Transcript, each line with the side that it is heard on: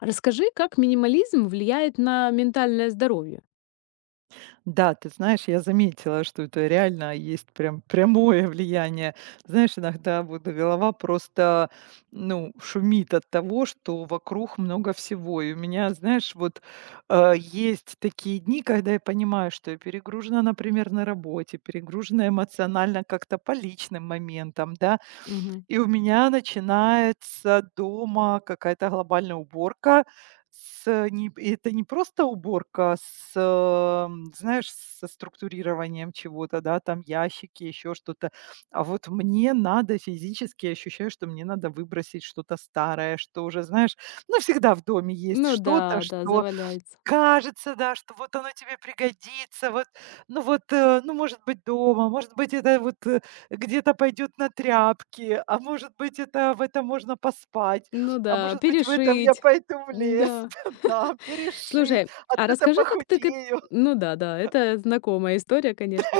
left: Расскажи, как минимализм влияет на ментальное здоровье?
right: Да, ты знаешь, я заметила, что это реально есть прям прямое влияние. Знаешь, иногда вот голова просто, ну, шумит от того, что вокруг много всего. И у меня, знаешь, вот есть такие дни, когда я понимаю, что я перегружена, например, на работе, перегружена эмоционально как-то по личным моментам, да,
left: Мгм.
right: и у меня начинается дома какая-то глобальная уборка. С э, не и это не просто уборка знаешь, со структурированием чего-то, да, там ящики, еще что-то. А вот мне надо физически, я ощущаю, что мне надо выбросить что-то старое, что уже, знаешь, ну, всегда в доме есть
left: Ну
right: что-то,
left: да, да,
right: что
left: заваляется.
right: кажется, да, что вот оно тебе пригодится. Вот, ну вот, ну, может быть, дома, может быть, это вот, где-то пойдет на тряпки, а может быть, это в этом можно поспать,
left: Ну
right: а
left: да,
right: может быть, в этом я
left: перешить.
right: пойду в лес,
left: Да.
right: да, перешить,
left: Слушай,
right: от
left: а
right: это
left: расскажи, как ты к эт
right: похудею.
left: ну да, да, это знакомая история, конечно.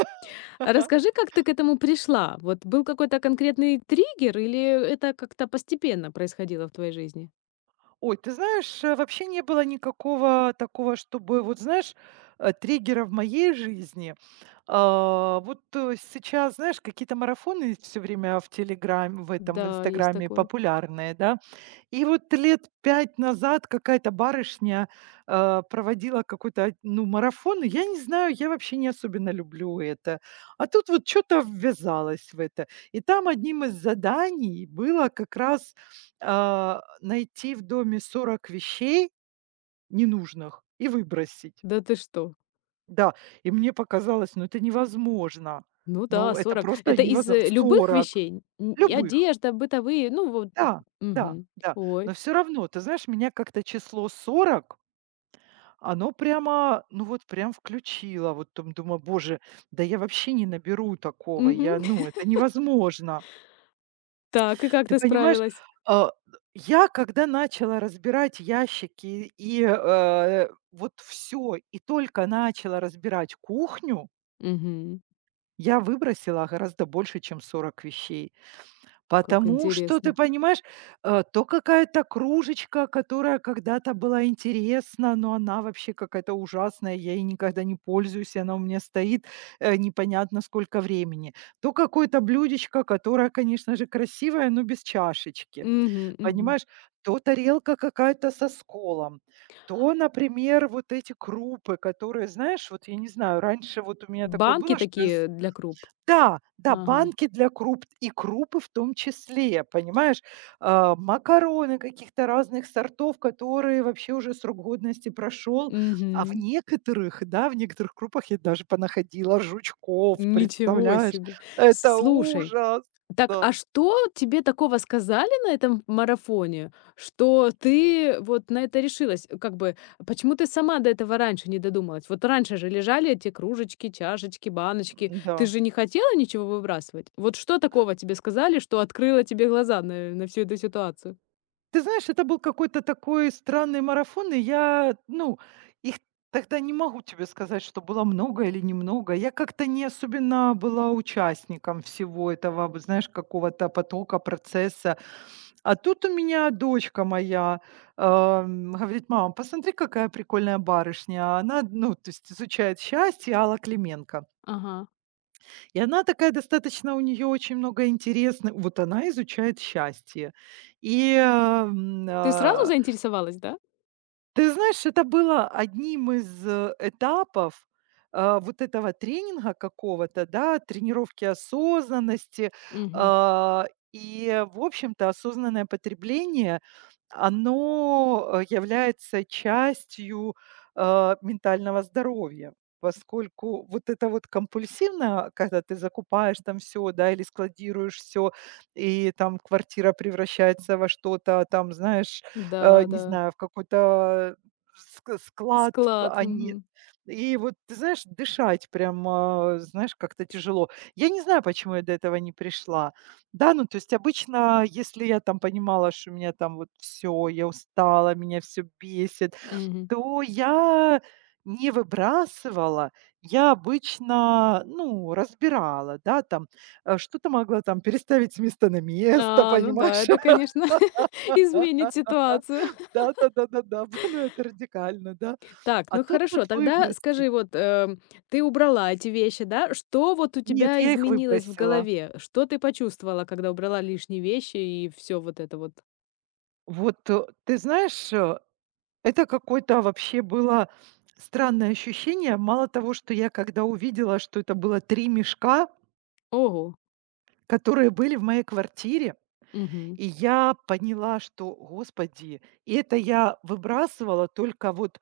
left: А расскажи, как ты к этому пришла? Вот был какой-то конкретный триггер или это как-то постепенно происходило в твоей жизни?
right: Ой, ты знаешь, вообще не было никакого такого, чтобы, вот знаешь, триггера в моей жизни. А, вот сейчас, знаешь, какие-то марафоны все время в Телеграме, в этом, в
left: Да, есть
right: Инстаграме
left: такое.
right: популярные, да, и вот лет 5 назад какая-то барышня, проводила какой-то, ну, марафон. И я не знаю, я вообще не особенно люблю это. А тут вот что то ввязалась в это. И там одним из заданий было как раз, а, найти в доме 40 вещей ненужных и выбросить.
left: Да ты что?
right: Да, и мне показалось, ну, это невозможно.
left: Ну да,
right: Ну, это
left: 40.
right: просто
left: Это из,
right: невозможно.
left: любых
right: 40
left: вещей? Н и
right: любых.
left: одежда, бытовые, ну вот
right: Да, да,
left: мгм.
right: да. Но
left: Ой.
right: все равно, ты знаешь, меня как-то число 40, оно прямо, ну вот прям включило. Вот там думаю: "Боже, да я вообще не наберу такого, я
left: Мгм.
right: ну, это невозможно".
left: Так, и как
right: Ты
left: ты
right: понимаешь,
left: справилась?
right: а, я когда начала разбирать ящики и, вот все, и только начала разбирать кухню,
left: Мгм.
right: я выбросила гораздо больше, чем 40 вещей.
left: Как
right: Потому что, ты
left: интересно.
right: понимаешь, то какая-то кружечка, которая когда-то была интересна, но она вообще какая-то ужасная, я ей никогда не пользуюсь, и она у меня стоит непонятно сколько времени. То какое-то блюдечко, которое, конечно же, красивое, но без чашечки.
left: Мгм, мгм.
right: Понимаешь? То тарелка какая-то со сколом. То, например, вот эти крупы, которые, знаешь, вот я не знаю, раньше вот у меня такое
left: Банки
right: было, что я з
left: такие для круп?
right: да, да,
left: Ага.
right: банки для круп и крупы в том числе, понимаешь? А, макароны каких-то разных сортов, которые вообще уже срок годности прошел. А в
left: Мгм.
right: некоторых, да, в некоторых крупах я даже понаходила жучков,
left: Ничего
right: представляешь?
left: себе. С
right: Это
left: слушай,
right: ужас!
left: так,
right: Да,
left: а что тебе такого сказали на этом марафоне, что ты вот на это решилась? Как бы, почему ты сама до этого раньше не додумалась? Вот раньше же лежали эти кружечки, чашечки, баночки. Ты
right: да.
left: же не хотела ничего выбрасывать? Вот что такого тебе сказали, что открыло тебе глаза на всю эту ситуацию?
right: Ты знаешь, это был какой-то такой странный марафон, и я, ну, их тогда не могу тебе сказать, что было много или немного. Я как-то не особенно была участником всего этого, вот знаешь, какого-то потока, процесса. А тут у меня дочка моя говорит, мама, посмотри, какая прикольная барышня. А она, ну, то есть изучает счастье Алла Клименко.
left: Ага.
right: И она такая достаточно, у нее очень много интересных. Вот она изучает счастье. И
left: Ты сразу заинтересовалась, да?
right: ты знаешь, это было одним из этапов, вот этого тренинга какого-то, да, тренировки осознанности.
left: Мгм.
right: А, и, в общем-то, осознанное потребление, оно, является частью ментального здоровья. Поскольку вот это вот компульсивно, когда ты закупаешь там все, да, или складируешь все и там квартира превращается во что-то там, знаешь,
left: Да,
right: не
left: да.
right: знаю, в какой-то ск склад,
left: Склад.
right: они
left: Мгм.
right: и вот, ты знаешь, дышать прям, а, знаешь, как-то тяжело. Я не знаю, почему я до этого не пришла. Да, ну, то есть обычно, если я там понимала, что у меня там вот все, я устала, меня все бесит,
left: Мгм.
right: то я не выбрасывала. Я обычно, ну, разбирала, да, там, что-то могла там переставить с места на место,
left: А, ну да,
right: понимаешь?
left: это, конечно, изменит ситуацию.
right: Да-да-да-да-да, б ну это радикально, да.
left: Так,
right: А
left: ну
right: тут
left: хорошо,
right: вот
left: тогда
right: выбросить.
left: скажи, вот, ты убрала эти вещи, да? Что вот у
right: Нет,
left: тебя
right: я их
left: изменилось в
right: выбросила.
left: голове? Что ты почувствовала, когда убрала лишние вещи и все вот это вот?
right: Вот, ты знаешь, это какое-то вообще было странное ощущение. Мало того, что я когда увидела, что это было 3 мешка,
left: Ого.
right: которые были в моей квартире,
left: Мгм.
right: и я поняла, что, господи, и это я выбрасывала только вот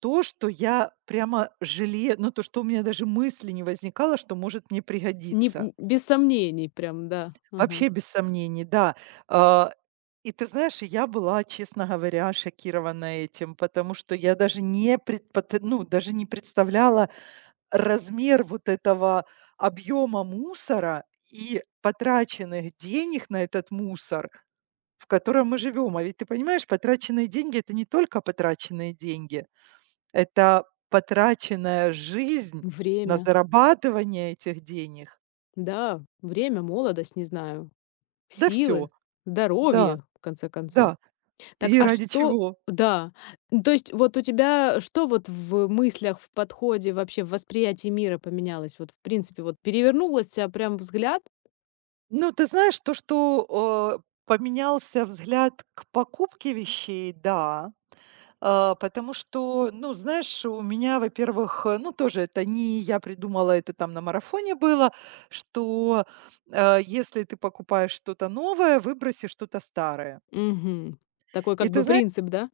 right: то, что я прямо жалею, ну, то, что у меня даже мысли не возникало, что может мне
left: Не
right: пригодиться.
left: н без сомнений прям, да. Ага.
right: Вообще без сомнений, да. А, и ты знаешь, я была, честно говоря, шокирована этим, потому что я даже не предпот ну, даже не представляла размер вот этого объема мусора и потраченных денег на этот мусор, в котором мы живем. А ведь ты понимаешь, потраченные деньги - это не только потраченные деньги, это потраченная жизнь на
left: Время.
right: зарабатывание этих денег.
left: Да, время, молодость, не знаю.
right: Да все,
left: Силы,
right: да,
left: здоровье, в конце концов.
right: да.
left: Так,
right: И
left: а
right: ради
left: что.
right: чего?
left: Да. Ну, то есть вот у тебя что вот в мыслях, в подходе, вообще в восприятии мира поменялось? Вот, в принципе, вот перевернулся прям взгляд.
right: Ну, ты знаешь, то, что, поменялся взгляд к покупке вещей, да. А, потому что, ну, знаешь, у меня, во-первых, ну, тоже это не я придумала, это там на марафоне было, что, если ты покупаешь что-то новое, выброси что-то старое.
left: Мгм. Такой
right: И
left: как
right: ты
left: бы
right: знаешь,
left: принцип, да?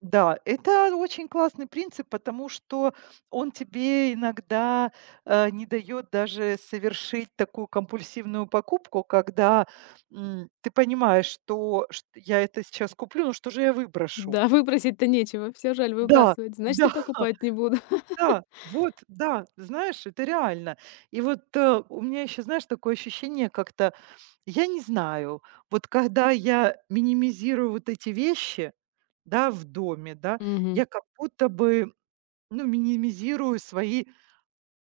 right: да, это очень классный принцип, потому что он тебе иногда не дает даже совершить такую компульсивную покупку, когда ты понимаешь, что я это сейчас куплю, но что же я выброшу?
left: Да, выбросить-то нечего, все жаль
right: Да,
left: выбрасывать, значит,
right: да,
left: и покупать не буду.
right: да, вот, да, знаешь, это реально. И вот у меня еще, знаешь, такое ощущение как-то, я не знаю, вот когда я минимизирую вот эти вещи, да, в доме, да,
left: Мгм.
right: я как будто бы ну, минимизирую свои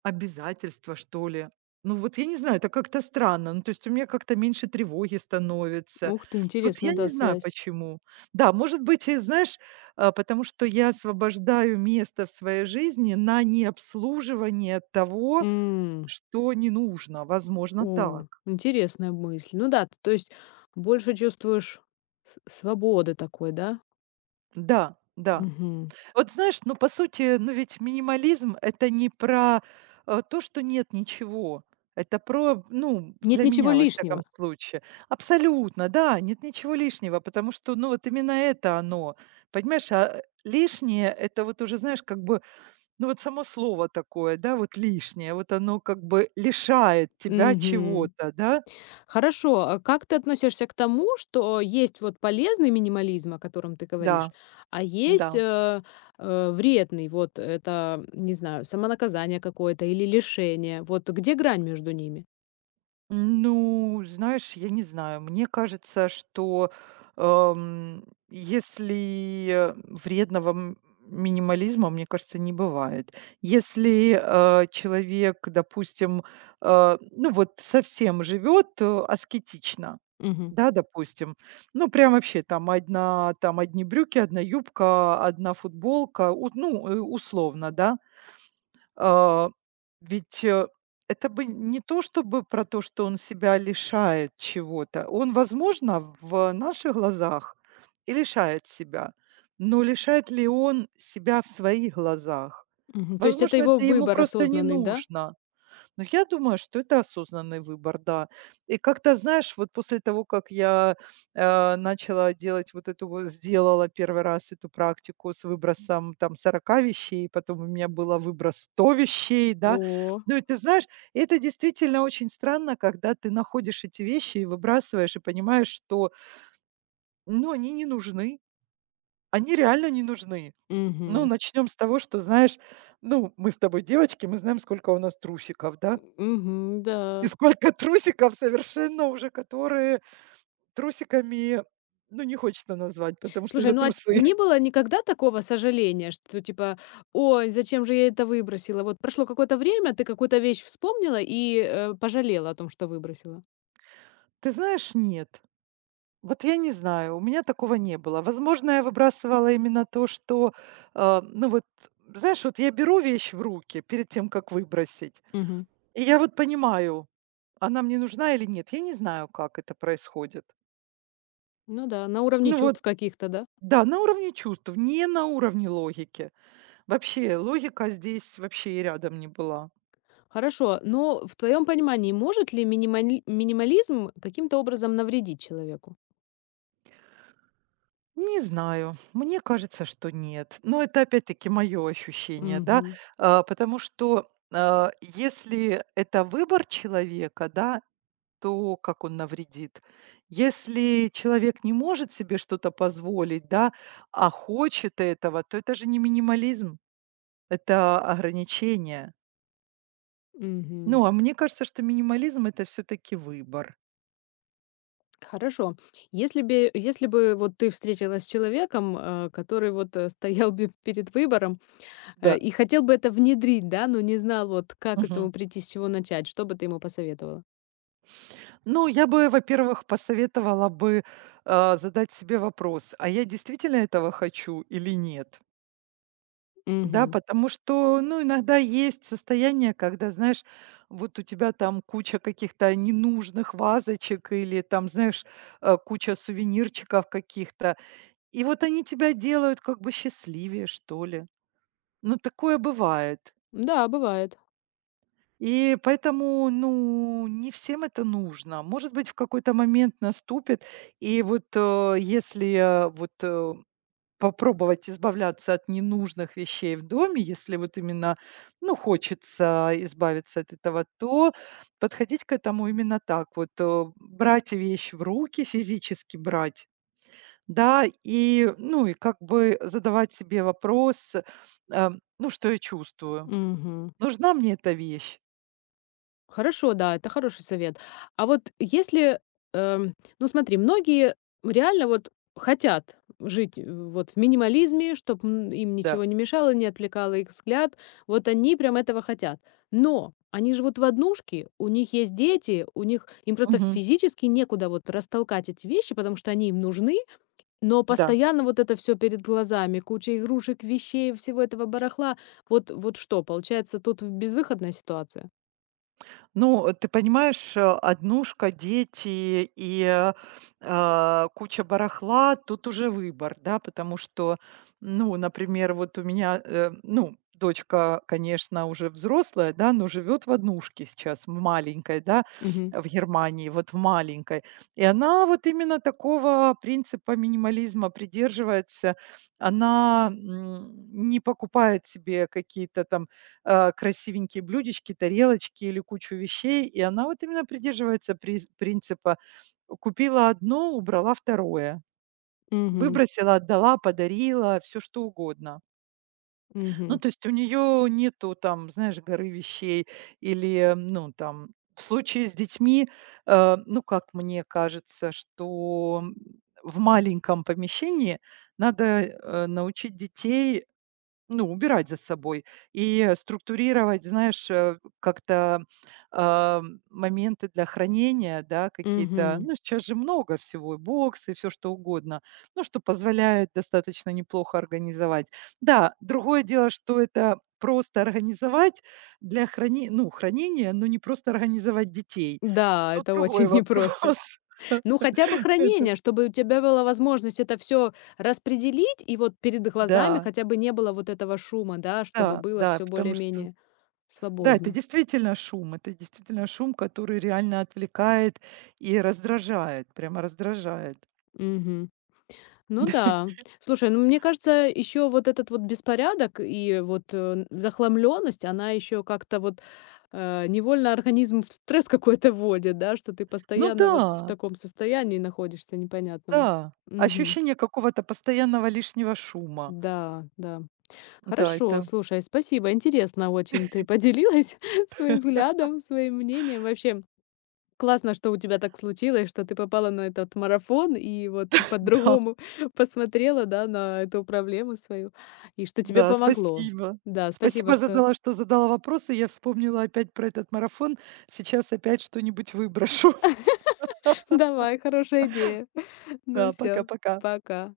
right: обязательства, что ли. Ну, вот я не знаю, это как-то странно. Ну, то есть у меня как-то меньше тревоги становится.
left: Ух ты,
right: Вот
left: интересно,
right: я не
left: да,
right: знаю
left: связь.
right: почему. Да, может быть, и знаешь, а, потому что я освобождаю место в своей жизни на необслуживание того,
left: М.
right: что не нужно. Возможно, так.
left: О, интересная мысль. Ну да, т то есть больше чувствуешь с свободы такой, да?
right: Да, да.
left: Мгм.
right: Вот знаешь, ну, по сути, ну, ведь минимализм - это не про, то, что нет ничего. Это про, ну,
left: Нет
right: для
left: ничего
right: меня, во
left: лишнего.
right: всяком случае. Абсолютно, да, нет ничего лишнего, потому что, ну, вот именно это оно. Понимаешь, а лишнее - это вот уже, знаешь, как бы, ну, вот само слово такое, да, вот лишнее, вот оно как бы лишает тебя
left: Мгм.
right: чего-то, да?
left: Хорошо, а как ты относишься к тому, что есть вот полезный минимализм, о котором ты
right: Да,
left: говоришь, а
right: да.
left: есть, вредный, вот это, не знаю, самонаказание какое-то или лишение. Вот где грань между ними?
right: Ну, знаешь, я не знаю. Мне кажется, что эм, если вредного минимализма, мне кажется, не бывает. Если человек, допустим, ну вот совсем живет аскетично,
left: Мгм,
right: да, допустим, ну прям вообще там одна, там одни брюки, одна юбка, одна футболка, ну условно, да, а, ведь, это бы не то чтобы про то, что он себя лишает чего-то. Он, возможно, в наших глазах и лишает себя, но лишает ли он себя в своих глазах?
left: мгм. То есть это
right: Возможно,
left: его
right: это ему
left: выбор
right: просто не
left: осознанный, да?
right: нужно. Ну, я думаю, что это осознанный выбор, да. И как-то, знаешь, вот после того, как я, начала делать вот эту вот, сделала первый раз эту практику с выбросом там сорока вещей, потом у меня было выброс 100 вещей, да.
left: О.
right: Ну и ты знаешь, это действительно очень странно, когда ты находишь эти вещи и выбрасываешь, и понимаешь, что, ну, они не нужны, они реально не нужны. Ну,
left: Угу.
right: начнем с того, что, знаешь, ну, мы с тобой девочки, мы знаем, сколько у нас трусиков, да?
left: Угу.
right: И
left: Да.
right: сколько трусиков совершенно уже, которые трусиками, ну, не хочется назвать, потому что
left: Слушай,
right: это
left: ну, а
right: трусы.
left: не было никогда такого сожаления, что типа: "Ой, зачем же я это выбросила?" Вот прошло какое-то время, ты какую-то вещь вспомнила и, пожалела о том, что выбросила.
right: Ты знаешь, нет. Вот я не знаю, у меня такого не было. Возможно, я выбрасывала именно то, что, ну вот, знаешь, вот я беру вещь в руки перед тем, как выбросить,
left: Мгм.
right: и я вот понимаю, она мне нужна или нет. Я не знаю, как это происходит.
left: Ну да, на уровне
right: Ну вот,
left: чувств каких-то, да?
right: да, на уровне чувств, не на уровне логики. Вообще, логика здесь вообще и рядом не была.
left: Хорошо, но в твоем понимании, может ли минимализм каким-то образом навредить человеку?
right: Не знаю, мне кажется, что нет. Но это опять-таки мое ощущение, да,
left: Мгм,
right: а, потому что а, если это выбор человека, да, то как он навредит. Если человек не может себе что-то позволить, да, а хочет этого, то это же не минимализм, это ограничение.
left: мгм.
right: Ну, а мне кажется, что минимализм это все-таки выбор.
left: Хорошо. Если бы, если бы вот ты встретилась с человеком, который вот, стоял бе перед выбором,
right: Да.
left: и хотел бы это внедрить, да, но не знал, вот как к этому прийти, с чего начать. Что бы ты ему посоветовала?
right: Ну, я бы, во-первых, посоветовала бы, задать себе вопрос: "А я действительно этого хочу или нет?" Да,
left: Мгм.
right: потому что, ну, иногда есть состояние, когда, знаешь, вот у тебя там куча каких-то ненужных вазочек или там, знаешь, куча сувенирчиков каких-то, и вот они тебя делают как бы счастливее, что ли. Ну, такое бывает.
left: Да, бывает.
right: И поэтому, ну, не всем это нужно. Может быть, в какой-то момент наступит, и вот если вот попробовать избавляться от ненужных вещей в доме, если вот именно, ну, хочется избавиться от этого, то подходить к этому именно так, вот брать вещь в руки, физически брать, да, и, ну, и как бы задавать себе вопрос, э, ну, что я чувствую,
left: Мгм.
right: нужна мне эта вещь,
left: Хорошо, да, это хороший совет. А вот если, эм, ну смотри, многие реально вот хотят жить, вот в минимализме, чтобы им
right: да.
left: ничего не мешало, не отвлекало их взгляд. Вот они прям этого хотят. Но они живут в однушке, у них есть дети, у них им просто
right: Мгм.
left: физически некуда вот растолкать эти вещи, потому что они им нужны. Но
right: Да.
left: постоянно вот это все перед глазами, куча игрушек, вещей, всего этого барахла. Вот вот что, получается, тут безвыходная ситуация?
right: Ну, ты понимаешь, однушка, дети и, а, куча барахла, тут уже выбор, да, потому что, ну, например, вот у меня, ну, дочка, конечно, уже взрослая, да, но живет в однушке сейчас, в маленькой, да,
left: Мгм.
right: в Германии, вот в маленькой. И она вот именно такого принципа минимализма придерживается. Она не покупает себе какие-то там красивенькие блюдечки, тарелочки или кучу вещей. И она вот именно придерживается приз принципа: купила 1, убрала второе,
left: Мгм.
right: выбросила, отдала, подарила, все что угодно. Ну,
left: Мгм.
right: то есть у нее нету там, знаешь, горы вещей или, ну, там в случае с детьми, ну, как мне кажется, что в маленьком помещении надо научить детей, ну, убирать за собой и структурировать, знаешь, как-то, а, моменты для хранения, да, какие-то.
left: Мгм.
right: Ну, сейчас же много всего, и боксы, и всё что угодно, ну, что позволяет достаточно неплохо организовать. Да, другое дело, что это просто организовать для храни ну, хранения, но не просто организовать детей.
left: Да,
right: Тут
left: это очень
right: другой
left: непросто.
right: вопрос.
left: Ну, хотя бы
right: Это
left: хранение, чтобы у тебя была возможность это все распределить, и вот перед глазами
right: да,
left: хотя бы не было вот этого шума, да, чтобы
right: да,
left: было
right: да,
left: все
right: потому что
left: более-менее
right: да, это
left: свободно.
right: действительно шум. Это действительно шум, который реально отвлекает и раздражает, прямо раздражает.
left: Мгм. Ну да. Слушай, ну мне кажется, еще вот этот вот беспорядок и вот захламленность, она еще как-то вот невольно организм в стресс какой-то вводит, да, что ты
right: Ну
left: постоянно вот в
right: да,
left: таком состоянии находишься непонятном.
right: да.
left: Мгм.
right: Ощущение какого-то постоянного лишнего шума.
left: Да, да.
right: Да,
left: Хорошо,
right: это
left: слушай, спасибо. Интересно очень ты поделилась своим взглядом, своим мнением. Вообще, классно, что у тебя так случилось, что ты попала на этот марафон и вот
right: да,
left: по-другому посмотрела, да, на эту проблему свою, и что тебе
right: да,
left: помогло.
right: спасибо.
left: Да, спасибо,
right: Спасибо
left: что
right: задала, что задала вопросы. Я вспомнила опять про этот марафон. Сейчас опять что-нибудь выброшу.
left: давай, хорошая идея. Ну
right: Да,
left: все,
right: пока-пока.
left: пока.